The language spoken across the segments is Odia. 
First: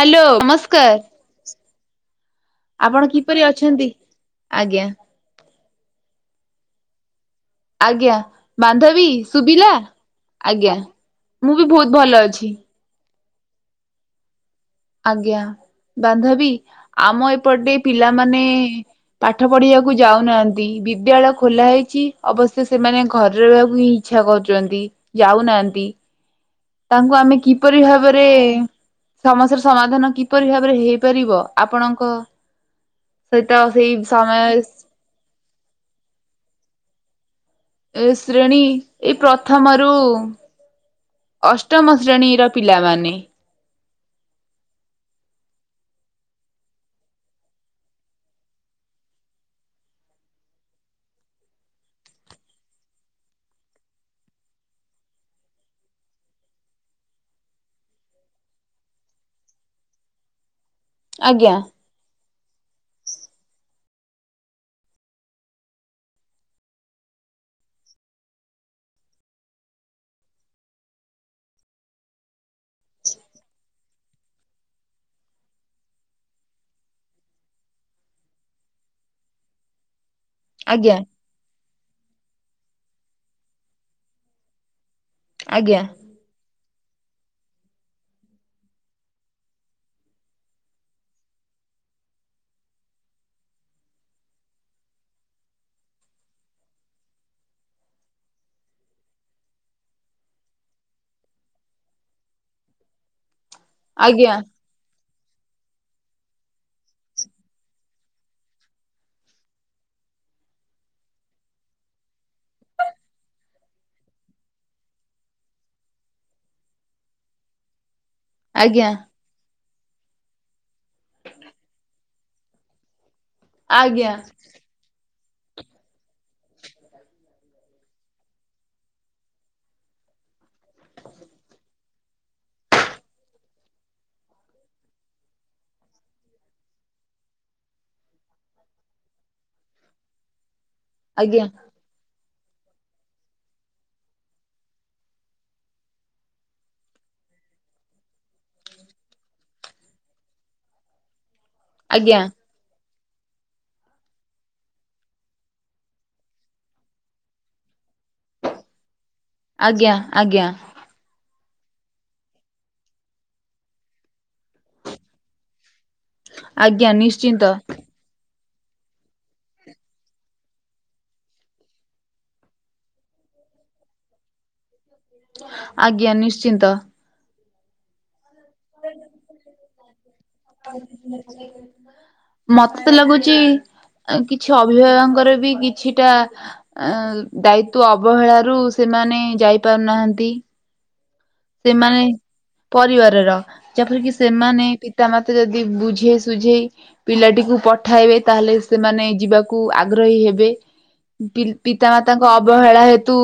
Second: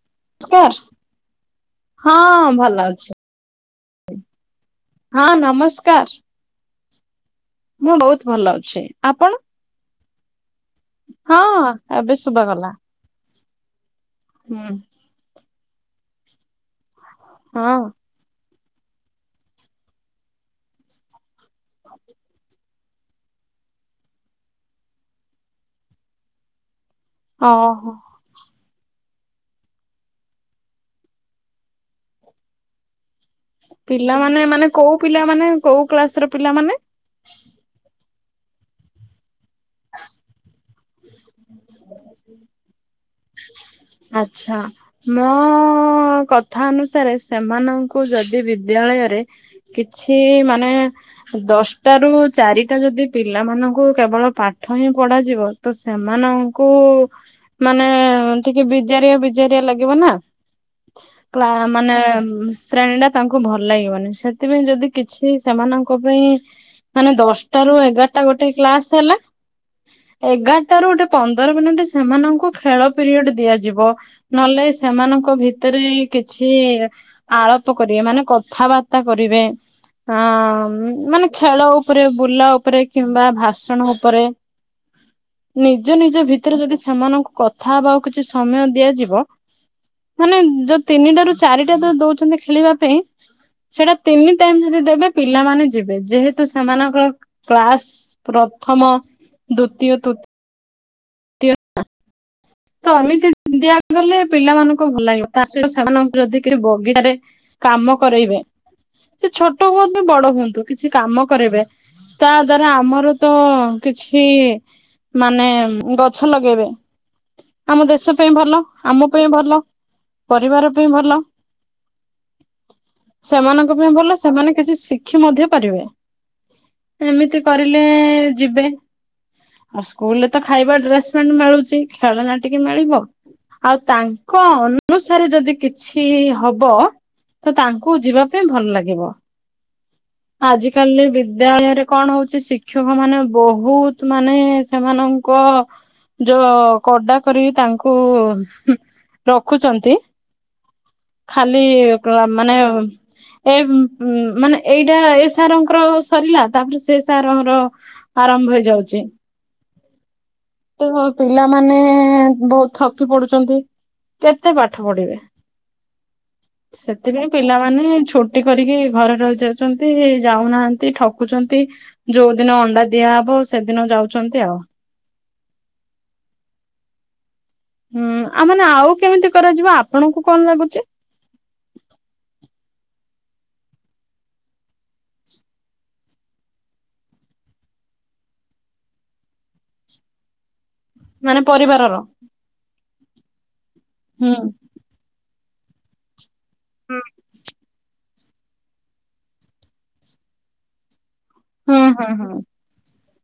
ହାଲୋ। ହଁ ଭଲ ଆପଣ ଅଛି। କିପରି ଅଛନ୍ତି? ଆଜ୍ଞା। ହଁ ନମସ୍କାର। ମୁଁ ଆଜ୍ଞା ବହୁତ ଭଲ ଅଛି ବାନ୍ଧବୀ ଆପଣ ଶୁଭିଲା ଆଜ୍ଞା। ହଁ ମୁଁ ବି ବହୁତ ଭଲ ଏବେ ଶୁବା ଅଛି ଗଲା ହୁଁ। ଆଜ୍ଞା ବାନ୍ଧବୀ ଆମ ଏପଟେ ହଁ ପିଲାମାନେ ପାଠ ପଢିବାକୁ ଯାଉନାହାନ୍ତି ବିଦ୍ୟାଳୟ ଖୋଲା ହେଇଛି ଅବଶ୍ୟ ସେମାନେ ଘରେ ରହିବାକୁ ହିଁ ଇଚ୍ଛା କରୁଚନ୍ତି ଯାଉନାହାନ୍ତି ତାଙ୍କୁ ଆମେ କିପରି ଓହୋ ଭାବରେ ସମସ୍ୟାର ସମାଧାନ କିପରି ଭାବରେ ହେଇପାରିବ ଆପଣଙ୍କ ସହିତ ସେଇ ପିଲାମାନେ ସମୟ ମାନେ କୋଉ ପିଲାମାନେ କଉ କ୍ଲାସ ର ପିଲାମାନେ? ଏ ଶ୍ରେଣୀ ଏଇ ପ୍ରଥମରୁ ଅଷ୍ଟମ ଶ୍ରେଣୀର ପିଲାମାନେ। ଆଚ୍ଛା। ମୋ କଥା ଅନୁସାରେ ସେମାନଙ୍କୁ ଯଦି ବିଦ୍ୟାଳୟରେ କିଛି ମାନେ ଦଶଟା ରୁ ଚାରିଟା ଯଦି ପିଲାମାନଙ୍କୁ କେବଳ ପାଠ ହିଁ ପଢାଯିବ ତ ସେମାନଙ୍କୁ ମାନେ ଟିକେ ବିଜାରିଆ ବିଜାରିଆ ଲାଗିବ ନା। କ୍ଲା ଆଜ୍ଞା। ମାନେ ଶ୍ରେଣୀ ଟା ତାଙ୍କୁ ଭଲ ଲାଗିବନି ସେଥିପାଇଁ ଯଦି କିଛି ସେମାନଙ୍କ ପାଇଁ ମାନେ ଦଶଟା ରୁ ଏଗାରଟା ଗୋଟେ କ୍ଲାସ ହେଲା ଏଗାରଟା ରୁ ଗୋଟେ ପନ୍ଦର ମିନିଟ ସେମାନଙ୍କୁ ଖେଳ ପିରିୟଡ ଦିଆଯିବ। ନହେଲେ ନାଇଁ ସେମାନଙ୍କ ଭିତରେ କିଛି ଆଳପ କରିବେ ମାନେ କଥାବାର୍ତ୍ତା କରିବେ ଅ ଆଜ୍ଞା ହ ମାନେ ଖେଳ ଉପରେ ବୁଲା ଉପରେ କିମ୍ବା ଭାଷଣ ଉପରେ ଆଜ୍ଞା। ନିଜ ନିଜ ଭିତରେ ଯଦି ସେମାନଙ୍କୁ କଥା ହବାକୁ କିଛି ସମୟ ଦିଆଯିବ ମାନେ ଯୋଉ ତିନିଟ ରୁ ଚାରିଟା ଯୋ ଦଉଛନ୍ତି ଖେଳିବା ପାଇଁ ସେଇଟା ତିନି ଟାଇମ ଯଦି ଦେବେ ପିଲାମାନେ ଯିବେ। ଯେହେତୁ ସେମାନଙ୍କର କ୍ଲାସ ପ୍ରଥମ, ଦ୍ଵିତୀୟ, ତୃ ତ ଏମିତି ଦିଆଗଲେ ଆଜ୍ଞା। ପିଲାମାନଙ୍କୁ ଭଲ ଲାଗିବ। ତା ସହିତ ସେମାନଙ୍କୁ ଯଦି କି ବଗିଚାରେ କାମ କରେଇବେ। ସେ ଛୋଟ ହୁଅନ୍ତୁ ବଡ ହୁଅନ୍ତୁ କିଛି କାମ କରିବେ। ତା ଦ୍ଵାରା ଆମର ତ କିଛି ମାନେ ଗଛ ଲଗେଇବେ। ଆମ ଦେଶ ପାଇଁ ଭଲ ଆଜ୍ଞା। ଆମ ପାଇଁ ଭଲ ପରିବାର ପାଇଁ ଭଲ। ସେମାନଙ୍କ ପାଇଁ ଆଜ୍ଞା। ଭଲ ସେମାନେ କିଛି ଶି ଖି ମଧ୍ୟ ପାରିବେ ଏମିତି କରିଲେ ଯିବେ। ଆଉ ସ୍କୁଲରେ ତ ଖାଇବା ଡ୍ରେସ ପଣ୍ ମିଳୁଛି ଖେଳନା ଟିକେ ମିଳିବ। ଆଉ ତାଙ୍କ ଅନୁସାରେ ଯଦି କିଛି ହବ ତ ତାଙ୍କୁ ଯିବା ପାଇଁ ଭଲ ଲାଗିବ ଆଜିକାଲି ଆଜ୍ଞା ବିଦ୍ୟାଳୟରେ କଣ ହଉଛି ଶିକ୍ଷକ ମାନେ ବହୁତ ମାନେ ସେମାନଙ୍କ ଯୋଉ କଡ଼ା କରିି ତାଙ୍କୁ ରଖୁଛନ୍ତି। ଖାଲି ଆଜ୍ଞା ମାନେ ଏ ମାନେ ଏଇଟା ଏ ସାରଙ୍କର୍ ସରିଲା ତାପରେ ସେ ସାରଙ୍କର ଆରମ୍ଭ ହେଇଯାଉଛି। ଆଜ୍ଞା ଆଜ୍ଞା। ତ ପିଲାମାନେ ବହୁତ ଥକି ପଡୁଛନ୍ତି। କେତେ ପାଠ ପଢିବେ ଆଜ୍ଞା ସେଥିପାଇଁ ନିଶ୍ଚିନ୍ତ। ପିଲାମାନେ ଛୋ ଟି କରିକି ଘରେ ରହି ଯାଉଛନ୍ତି। ଯାଉନାହାନ୍ତି ଠକୁଛନ୍ତି। ଯୋଉଦିନ ଅଣ୍ଡା ଦିଆହବ ସେଦିନ ଯାଉଛନ୍ତି ଆଉ। ଆଜ୍ଞା ନିଶ୍ଚିନ୍ତ। ହୁଁ ଆଉ ମାନେ ଆଉ କେମିତି କରାଯିବ ଆପଣଙ୍କୁ କଣ ଲାଗୁଛି [inaudible] ମତେ ତ ଲାଗୁଚ କିଛି ଅଭିଭାବକଙ୍କର ବି କିଛିଟା ଅ ଦାୟିତ୍ୱ ଅବହେଳାରୁ ସେମାନେ ଯାଇପାରୁନାହାନ୍ତି। ମାନେ ପରିବାରର ସେମାନେ ପରିବାରର ଯେପରିକି ହୁଁ ସେମାନେ, ପିତା, ମାତା, ଯଦି ବୁଝେ ସୁଝେଇ ହୁଁ ପିଲାଟିକୁ ପଠାଇବେ ତାହେଲେ ସେମାନେ ଯିବାକୁ ଆଗ୍ରହୀ ହେବେ। ହୁଁ ହୁଁ ପିତାମାତାଙ୍କ ଅବହେଳା ହେ ତୁ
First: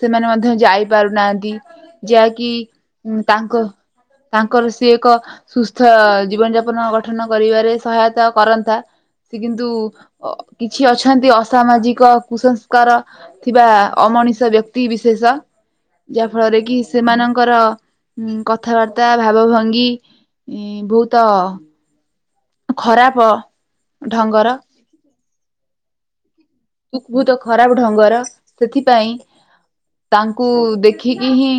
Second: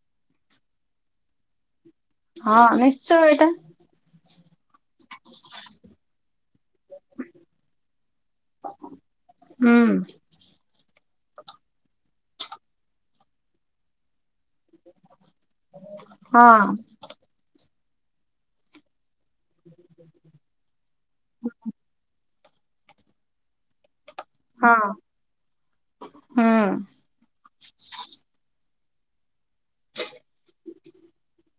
ସେମାନେ ମଧ୍ୟ ଯାଇ ପାରୁନାହାନ୍ତି। ଯାହାକି ହଁ ନିଶ୍ଚୟ ଏଇଟା ତାଙ୍କ ତାଙ୍କର ସିଏ ଏକ ସୁସ୍ଥ ଜୀବନ ଯାପନ ଗଠନ କରିବାରେ ସହାୟତା କରନ୍ତା ସେ କିନ୍ତୁ ହୁଁ ଅ କିଛି ଅଛନ୍ତି ଅସାମାଜିକ କୁସଂସ୍କାର ଥିବା ଅମଣିଷ ବ୍ୟକ୍ତି ବିଶେଷ ଯାହା ହଁ ଫଳରେ କି ସେମାନଙ୍କର କଥାବାର୍ତ୍ତା ଭାବ ଭଙ୍ଗୀ ବହୁତ ଖରାପ ଢଙ୍ଗର ହଁ ହୁଁ ସୁଖ ବହୁତ ଖରାପ ଢଙ୍ଗର ସେଥିପାଇଁ ତାଙ୍କୁ ଦେଖିକି ହିଁ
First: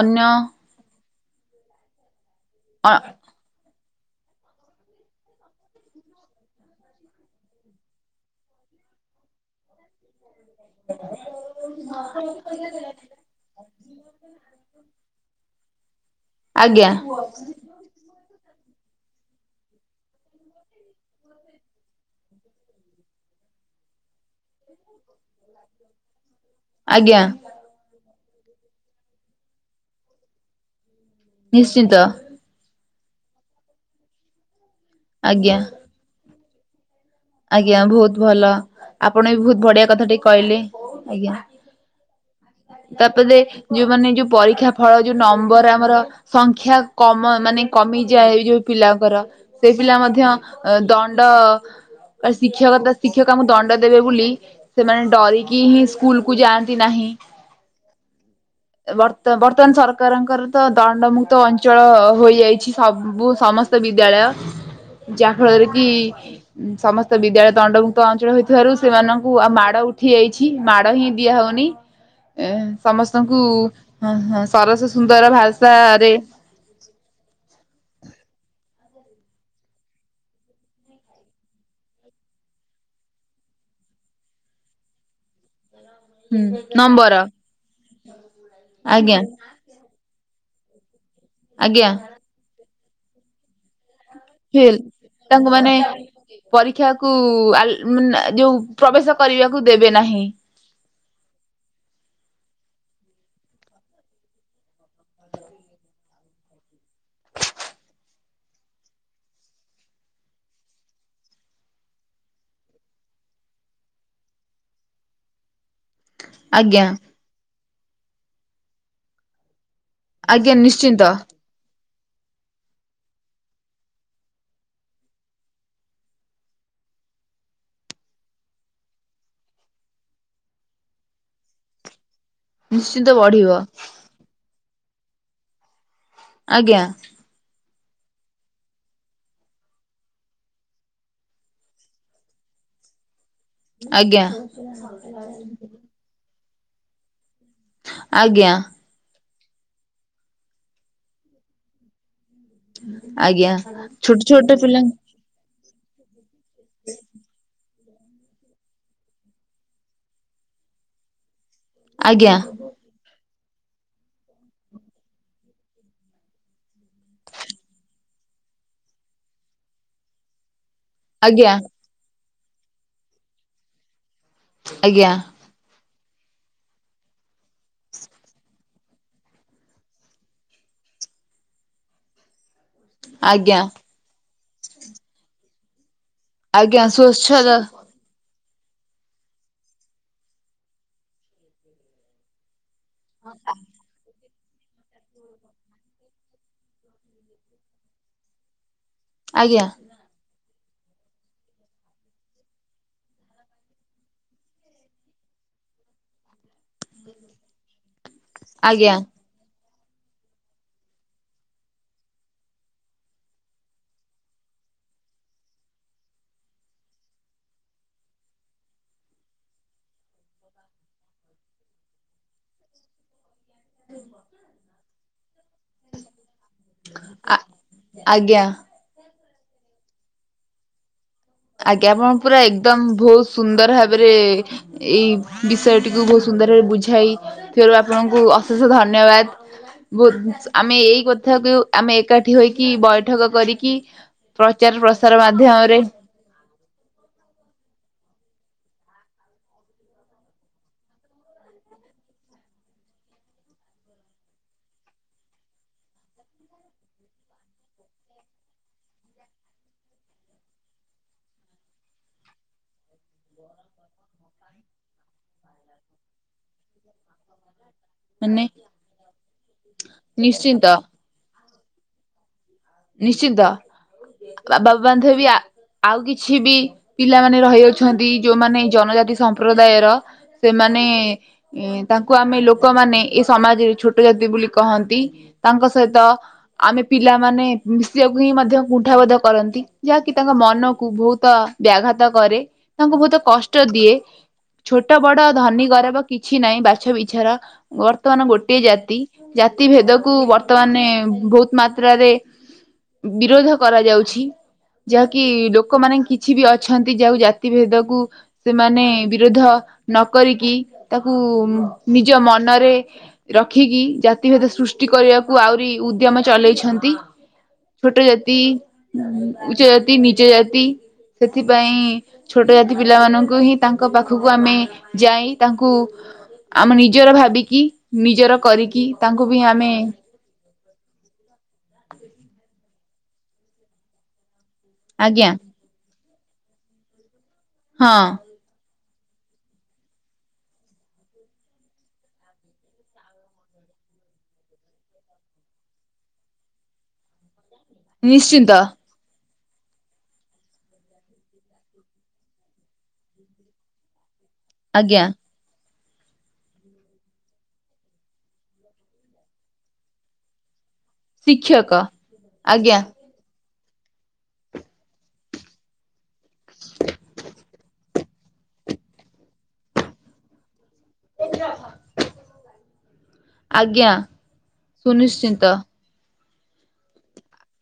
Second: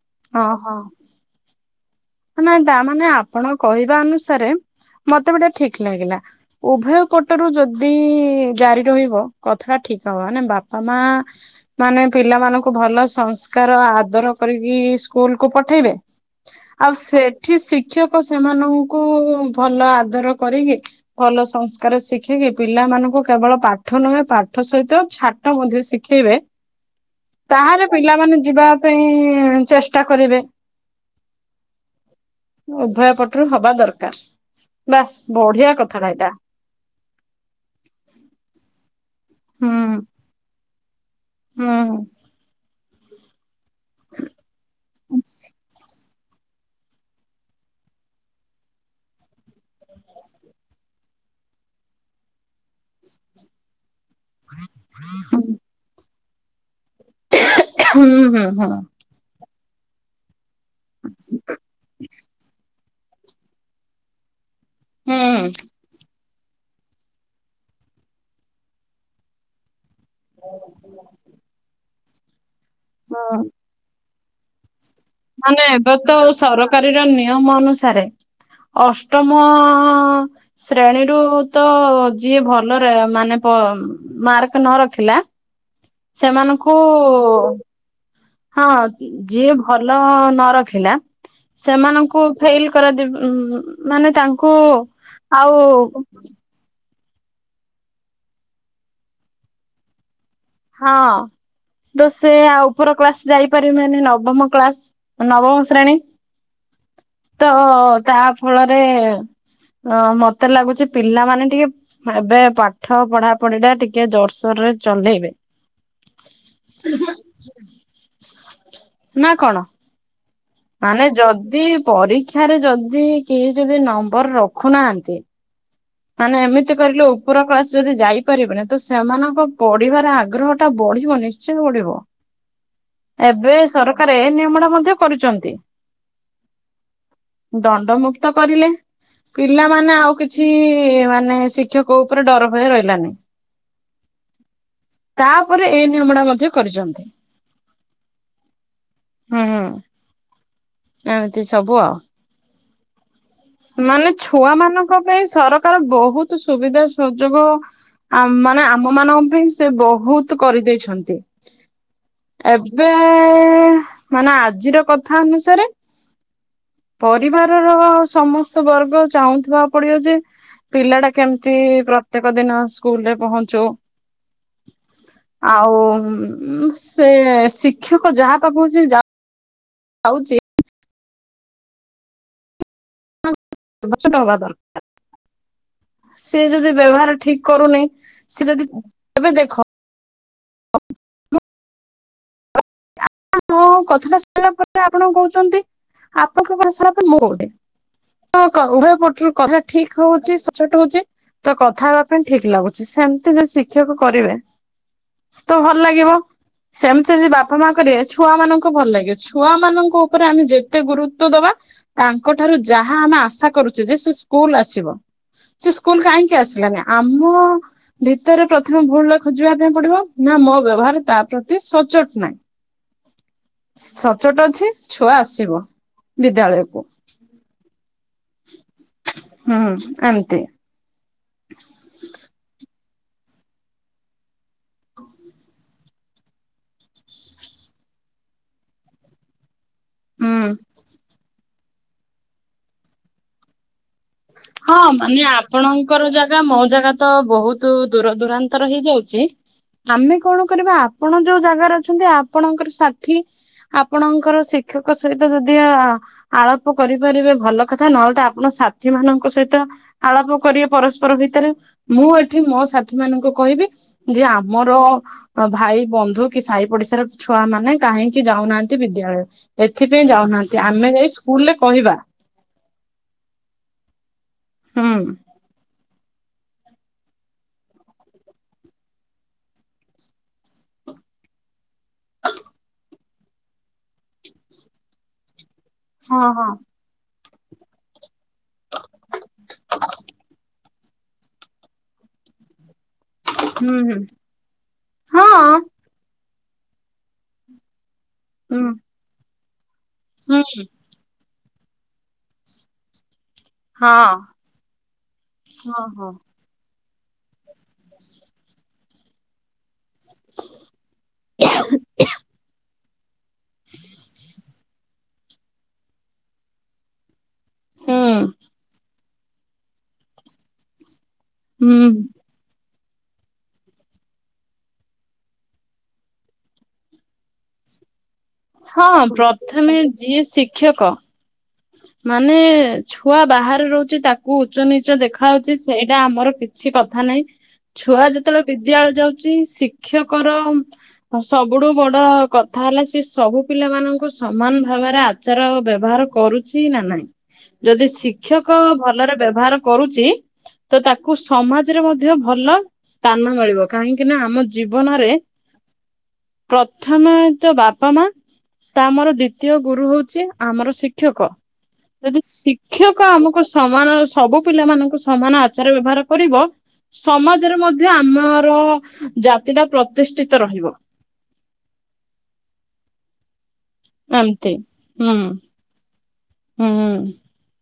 ଅନ୍ୟ ହଁ। ନାଇ ତା ଅ ମାନେ ଆପଣଙ୍କ କହିବା ଅନୁସାରେ ମତେ ଗୋଟେ ଠିକ ଲାଗିଲା ଉଭୟ ପଟରୁ ଯଦି ଜାରି ରହିବ କଥାଟା ଠିକ ହବ ବା ପା, ମା, ମାନେ ପିଲାମାନଙ୍କୁ ଭଲ ସଂସ୍ କାର ଆଦର କରିକି ସ୍କୁଲ କୁ ପଠେଇବେ ଆଜ୍ଞା ଆଉ ସେଠି ଶିକ୍ଷକ ସେମାନଙ୍କୁ ଭଲ ଆଦର କରିକି ଭଲ ସଂସ୍କାର ଶିଖିକି ପିଲାମାନଙ୍କୁ କେବଳ ପାଠ ନୁହେଁ ପାଠ ସହିତ ଛା ଟ ମଧ୍ୟ ଶିଖେଇବେ ଆଜ୍ଞା। ତାହାଲେ ପିଲାମାନେ ଯିବା ପାଇଁ ଚେଷ୍ଟା କରିବେ। ନିଶ୍ଚିନ୍ତ। ଉଭୟ ପଟରୁ ହବା ଦରକାର ବାସ୍ ଆଜ୍ଞା ବଢିଆ କଥାଟା ଏଇଟା ଆଜ୍ଞା ବହୁତ ଭଲ ଆପଣ ବି ବହୁତ ହୁଁ ବଢିଆ କଥା ଟିକେ କହିଲେ ଆଜ୍ଞା। ହୁଁ ତାପରେ ଯୋଉ ମାନ ଯୋଉ ପରୀକ୍ଷା ଫଳ ଯୋଉ ନମ୍ବର ଆମର ସଂଖ୍ୟା କମ ମାନେ କମିଯାଏ ଏ ଯୋଉ ପିଲାଙ୍କର ସେଇ ପିଲା ମଧ୍ୟ ଦଣ୍ଡ ଶିକ୍ଷକ ଶିକ୍ଷକଙ୍କୁ ଦଣ୍ଡ ଦେବେ ବୋଲି ସେମାନେ ହୁଁ ଡରିକି ହିଁ ସ୍କୁଲକୁ ଯାଆନ୍ତି ନାହିଁ। ହୁଁ ହୁଁ ହୁଁ। ବର୍ତ୍ତମାନ ସରକାରଙ୍କର ତ ଦଣ୍ଡମୁକ୍ତ ଅଞ୍ଚ ଚଳ ହୋଇଯାଇଛି ସବୁ ସମସ୍ତ ବିଦ୍ୟାଳୟ ହୁଁ ଯାହା ଫଳରେ କି ଉଁ ସମସ୍ତ ବିଦ୍ୟାଳୟ ଦଣ୍ଡମୁକ୍ତ ଅଞ୍ଚଳ ହୋଇଥିବାରୁ ସେମାନଙ୍କୁ ଆଉ ମାଡ ଉଠ ଉଠିଆଯଇଛି ମାଡ ହିଁ ଦିଆ ହଉନି ଏ ହୁଁ ସମସ୍ତଙ୍କୁ ହଁ ହଁ ସରସ ସୁନ୍ଦର ମାନେ ଭାଷା ଏବେ ତ ରେ ସରକାରୀର ନିୟମ ଅନୁସାରେ ଅଷ୍ଟମ ଶ୍ରେଣୀରୁୁ ତ ଯିଏ ଭଲରେ ମାନେ ମାର୍କ ନ ରଖିଲା ହୁଁ ସେମାନଙ୍କୁ ନମ୍ବର ହଁ ଆଜ୍ଞା ଯିଏ ଭଲ ନ ରଖିଲା ଆଜ୍ଞା ସେମାନଙ୍କୁ ଫେଲ କରନ୍ତି ଉ ମାନେ ତାଙ୍କୁ ଫେଲ୍ ତାଙ୍କୁ ଆଉ ମାନେ ପରୀକ୍ଷାକୁ ଆଲ୍ ଯୋଉ ପ୍ରବେଶ କରିବାକୁ ଦେବେ ନାହିଁ ହଁ ତ ସେ ଆଉ ଉପର କ୍ଳାସ ଯାଇପାରିବ ମାନେ ନବମ କ୍ଳାସ ନବମ ଶ୍ରେଣୀ ତ ତା ଫଳରେ ହ ମତେ ଲାଗୁଚି ପିଲାମାନେ ଟିକେ ଏବେ ପାଠ ପଢା ପଢି ଟା ଟିକେ ଜୋରସୋର ରେ ଚଲେଇବେ ଆଜ୍ଞା ନା କଣ ଆଜ୍ଞା ନିଶ୍ଚିନ୍ତ ମାନେ ଯଦି ପରୀକ୍ଷାରେ ଯଦି କେହି ଯଦି ନମ୍ବର ରଖୁନାହାନ୍ତି। ମାନେ ଏମିତି କରିଲେ ଉପର କ୍ଲାସ ଯଦି ଯାଇପାରିବନି ତ ସେମାନଙ୍କ ପଢିବାର ଆଗ୍ରହ ଟା ବଢିବନି ସେ ପଡିବ ନିଶ୍ଚିନ୍ତ ବଢିବ ଏବେ ସରକାର ଏ ନିୟମ ଟା ମଧ୍ୟ କରୁଛନ୍ତି। ଆଜ୍ଞା ଦଣ୍ଡ ମୁୁକ୍ତ କରିଲେ ପିଲାମାନେ ଆଉ କିଛି ମାନେ ଶିକ୍ଷକ ଉପରେ ଡର ଭୟ ରହିଲାନି ଆଜ୍ଞା ଭ [unintelligible] ତାପରେ ଏଇ ନିୟମଣା ମଧ୍ୟ କରିଛନ୍ତି ଆଜ୍ଞା ହୁଁ ହୁଁ ଏମିତି ସବୁ ଆଉ ଆଜ୍ଞା ମାନେ ଛୋଟ ଛୋଟ ଛୁଆ ପିଲା ମାନଙ୍କ ପାଇଁ ସରକାର ବହୁତ ସୁବିଧା ସୁଯୋଗ ଆ ମାନେ ଆମ ମାନଙ୍କ ପାଇଁ ସେ ବହୁତ କରିଦେଇଛନ୍ତି। ଆଜ୍ଞା ଏବେ ମାନେ ଆଜିର କଥା ଅନୁସାରେ ପରିବାରର ସମସ୍ତ ବର୍ଗ ଚାହୁଁଥିବା ପଡିବ ଯେ ପିଲା ଟା ଆଜ୍ଞା କେମିତି ପ୍ର ପ୍ରତ୍ୟେକ ଦିନ ସ୍କୁଲ ରେ ପହଞ୍ଚୁ ଆଜ୍ଞା ଆଉ ସେ ଶିକ୍ଷକ ଯାହା ପା କହୁଛି ଯା ହଉଛି ଆଜ୍ଞା। [unintelligible] ସେ ଯଦି ଆଜ୍ଞା ବ୍ୟବହାର ଠିକ୍ ସ୍ଵଚ୍ଛତା କରୁନି ସେ ଯଦି, ଏବେ ଦେଖ ମୋଁ କଥାଟା ସରିଲା ପରେ ଆପଣ କହୁଛନ୍ତି, ଆପଣଙ୍କ ଭାଷା ଗୋଟେ ମୋ ଗୋଟେ। ହଁ ତ ଉଭୟ ପଟରୁ କଥା ଆଜ୍ଞା ଠିକ ହଉଛି, ସଚ୍ଚୋଟ ହଉଛି। ତୋ, କଥା ହେବା ପାଇଁ ଠିକ ଲାଗୁଛି, ସେମିତିସେ ଶିକ୍ଷକ କରିବେ। ତୋ ଭଲ ଲାଗିବ, ସେମିତି ଯଦି ବାପା ମା କରିବେ ଛୁଆ ମାନଙ୍କୁ ଆଜ୍ଞା ଭଲ ଲାଗିବ। ଛୁଆ ମାନଙ୍କ ଉପରେ ଆମେ ଯେତେ ଗୁରୁତ୍ଵ ଦବା। ତାଙ୍କଠାରୁ ଯାହା ଆମେ ଆଶା କରୁଛେ ଯେ, ସେ ସ୍କୁଲ ଆସିବ। ସେ ସ୍କୁଲ କାହିଁକି ଆସିଲାନି ଆମ ଭିତରେ ପ୍ରଥମେ ଭୁଲ୍ ଟା ଖୋଜିବା ପାଇଁ ପଡିବ, ନା ମୋ ବ୍ୟବହାର ତା ପ୍ରତି ସଚ୍ଚୋଟ ନାହିଁ। ସଚ୍ଚୋଟ ଅଛି, ଛୁଆ ଆସିବ ବିଦ୍ୟାଳୟକୁ। ଆଃ ଆଜ୍ଞା। ହୁଁ ଆନନ୍ତି। ଆଜ୍ଞା, ଆପଣ ପୁରା ଏକଦମ ବହୁତ ସୁନ୍ଦର ଭାବରେ ଏଇ ବିଷୟଟିକୁ ବହୁତ୍ ସୁନ୍ଦରଭାଵେ ବୁଝାଇ ଥିବରୁ ଆପଣଙ୍କୁ ଅଶେଷ ଧନ୍ୟବାଦ। ବହୁତ୍ ହୁଁ। ଜିନିଷ ଆମେ ଏଇ କଥାକୁ ଆମେ ଏକାଠି ହୋଇକି ବୈଠକ କରିକି ହଁ ପ୍ରଚାର ମାନେ ପ୍ରସାର ମାଧ୍ୟମରେ। ଆପଣଙ୍କର ଜାଗା ମୋ ଜାଗା ତ ବହୁତ୍ ଦୂର ଦୂରାନ୍ତର ହେଇଯାଉଚି। ଆମେ କଣ କରିବା ଆପଣ ଯୋଉ ଜାଗାରେ ଅଛନ୍ତି ଆପଣଙ୍କର ସାଥିୀ ଆପଣଙ୍କର ଶିକ୍ଷକ ସହିତ ଯଦି ଆ ଆଳପ କରିପାରିବେ ଭଲ କଥା, ନହେଲେ ତ ଆପଣ ସାଥି ମାନ ଙ୍କ ସହିତ ଆଳାପ କରିବେ ପରସ୍ପର ଭିତରେ, ମୁଁ ଏଠି ମୋ ସାଥି ମାନଙ୍କୁ କହିବି। ଯେ ଆମର ଭାଇ ବନ୍ଧୁ କି ସାହି ପଡିଶାର ଛୁଆ ମାନେ କାହିଁକି ମାନେ ଯାଉନାହାନ୍ତି ବିଦ୍ୟାଳୟ, ଏଥିପାଇଁ ଯାଉନାହାନ୍ତି ନିଶ୍ଚିନ୍ତ ଆମେ ଯାଇ ସ୍କୁଲରେ କହିବା। ନିଶ୍ଚିନ୍ତ ବାବା ହୁଁ ବାନ୍ଧ ବି ଆ ଆଉ କିଛି ବି ପିଲାମାନେ ରହିଯାଉଛନ୍ତି ଯୋଉମାନେ ଜନଜାତି ସମ୍ପ୍ରଦାୟର। ସେମାନେ ଏ ତାଙ୍କୁ ଆମେ ଲୋକମାନେ ଏ ସମାଜରେ ଛୋଟ ଜାତି ବୋଲି କହନ୍ତି। ତାଙ୍କ ସହିତ ହଁ ହଁ ଆମେ ପିଲାମାନେ ମିଶିବାକୁ ହିଁ ମଧ୍ୟ କୁଣ୍ଠାବୋଧ କରନ୍ତି, ଯାହାକି ତାଙ୍କ ମନକୁ ବହୁତ୍ ବ୍ୟାଘାତ କରେ। ତାଙ୍କୁ ବହୁତ୍ କଷ୍ଟ ଦିଏ, ହୁଁ ଛୋଟ ବଡ ହୁଁ ହଁ ଧନୀ ଗରବ କିଛି ନାହିଁ ବାଛ ବିଛାର। ବର୍ତ୍ତମାନ ହୁଁ ଗୋଟିଏ ଜାତି ଜାତି ଭେଦକୁ ହୁଁ ବର୍ତ୍ତମାନେ ଭୋଉତ୍ ମାତ୍ରାରେ ବିରୋଧ ହଁ କରାଯାଉଛି, ଯାହାକି ହଁ ଲୋକମାନେ ହଁ କିଛି ବି ଅ ଛନ୍ତି ଯାହାକୁ ଜାତି ଭେଦକୁ ସେମାନେ ବିରୋଧ ନ କରିକି ତାକୁ ନିଜ ମନରେ ରଖିକି ଯା ଜାତି ଭେଦ ସୃଷ୍ଟି କରିବାକୁ ଆହୁରି ଉଦ୍ୟମ ଚଲେଇଛନ୍ତି। ହୁଁ ଛୋଟ ଜାତି, ଉଚ୍ଚ ଜାତି ନିଚ ଜାତି। ସେଥିପାଇଁ, ହୁଁ ଛୋଟ ଯା ତି ପିଲାମାନଙ୍କୁ ହିଁ ତାଙ୍କ ପାଖକୁ ଆମେ ଯାଇ ତାଙ୍କୁ ଆମ ନିଜର ଭାବିକି ନିଜର କରିକି ହଁ ତାଙ୍କୁ ବି ଆମେ ପ୍ରଥମେ ଯିଏ ଶିକ୍ଷକ ମାନେ ଛୁଆ ବାହାରେ ରହୁଚି ତାକୁ ଉଚ୍ଚ ନିଚ ଦେଖା ଆଜ୍ଞା ହଉଚି। ସେଇଟା ଆମର କିଛି କଥା ନାହିଁ ହଁ ଛୁଆ ଯେ ଯେତେବେଳେ ବିଦ୍ୟାଳୟ ଯାଉଛି ଶିକ୍ଷକର ହଁ, ସବୁଠୁ ବଡ କଥା ହେଲା ସିଏ ସବୁ ପିଲାମାନଙ୍କୁ ସମାନ ଭାବରେ ଆ ଆଚାର ବ୍ୟବହାର କରୁଛି ନା ନାଇଁ, ଯଦି ଶିକ୍ଷକ ନିଶ୍ଚିନ୍ତ ଭଲରେ ବ୍ୟବହାର କରୁଛି, ତ ତାକୁ ସମାଜରେ ମଧ୍ୟ ଭଲ ସ୍ଥାନ ମିଳିବ କାହିଁକି ନା ଆମ ଆଜ୍ଞା। ଜୀବନରେ ପ୍ରଥମେ ତ ବାପା ମା ତା ମର ଦ୍ଵିତୀୟ ଗୁରୁ ହଉଚି ଆମର ଶି ଶିକ୍ଷକ। ଯଦି ଆଜ୍ଞା ଶିକ୍ଷକ ଆମକୁ ସମାନ ସବୁ ପିଲା ମଙ୍କୁ ସମାନ ଆଚାର ବ୍ୟବହାର କରିବ। ସମାଜରେ ମଧ୍ୟ ଆ ମ ର ଜାତି ଟା ପ୍ରତିଷ୍ଠିତ ରହିବ। [unintelligible] ଆଜ୍ଞା। ଏମ୍ତି ହୁଁ ସୁନିଶ୍ଚିନ୍ତ। ହୁଁ।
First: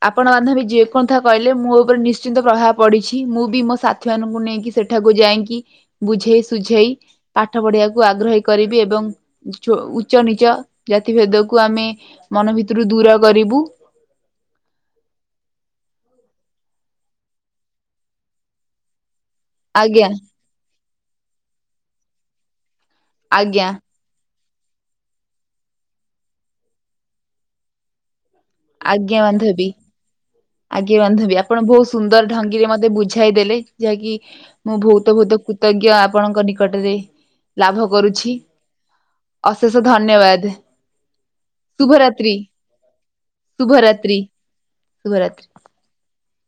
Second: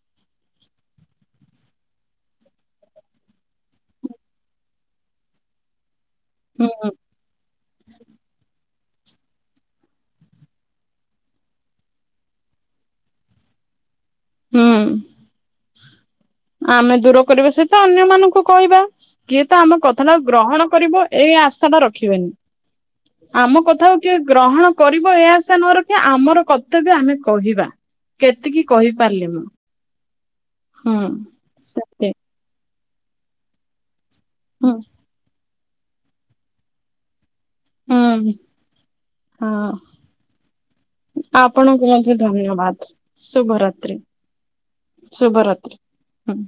ଆପଣ ବାନ୍ଧବୀ ଯେକୋନ୍ଥା କହିଲେ ମୋ ଉପରେ ନିଶ୍ଚିନ୍ତ ପ୍ରଭାବ ପଡିଛି ମୁଁ ବି ମୋ ସା ମାନଙ୍କୁ ନେଇକି ସେଠାକୁ ଯାଇକି ବୁଝେଇ ହୁଁ ସୁୁଝେଇ ପା ପାଠ ପଢିବାକୁ ଆଗ୍ରହୀ କରିବି ଏବଂ ଉଚ ଉଚ୍ଚ ନିଚ ଜାତିଭେଦକୁ ଆମେ ମନ ଭିତରୁ ଦୂର କରିବୁ। ହୁଁ ଆମେ ଦୂର କରିବା ସହିତ ଅନ୍ୟ ମାନଙ୍କୁ କହିବା। କିଏ ତ ଆମ ଆଜ୍ଞା କଥାଟା ଗ୍ରହଣ କରିବ ଏଇ ଆଶା ଟା ରଖିବେନି ଆମ ଆଜ୍ଞା କଥା ଟିକେ ଗ୍ରହଣ କରିବ ଏ ଆଶା ନ ରଖିବା ଆମର କର୍ତବ୍ୟ ଆମେ କହିବା କେତିକି କ ଆଜ୍ଞା ବାନ୍ଧବି। ଆଗେ ହୁଁ ବାନ୍ଧବି ଆପଣ ବହୁତ ସେତେ ସୁନ୍ଦର ଢଙ୍ଗିରେ ମତେ ବୁଝାଇ ଦେଲେ ଯାହାକି ହୁଁ ମୁଁ ବହୁତ ବହୁତ କୃ ତଜ୍ଞ ଆପଣଙ୍କ ନିକଟରେ ଲାଭ ହୁଁ କରୁଛି। ହଁ। ଅଶେଷ ଧନ୍ୟବାଦ୍। ଆପଣଙ୍କୁ ମଧ୍ୟ ଧନ୍ୟବାଦ ଶୁଭରାତ୍ରି। ଶୁଭରାତ୍ରି ଶୁଭ ରାତ୍ରି ହୁଁ।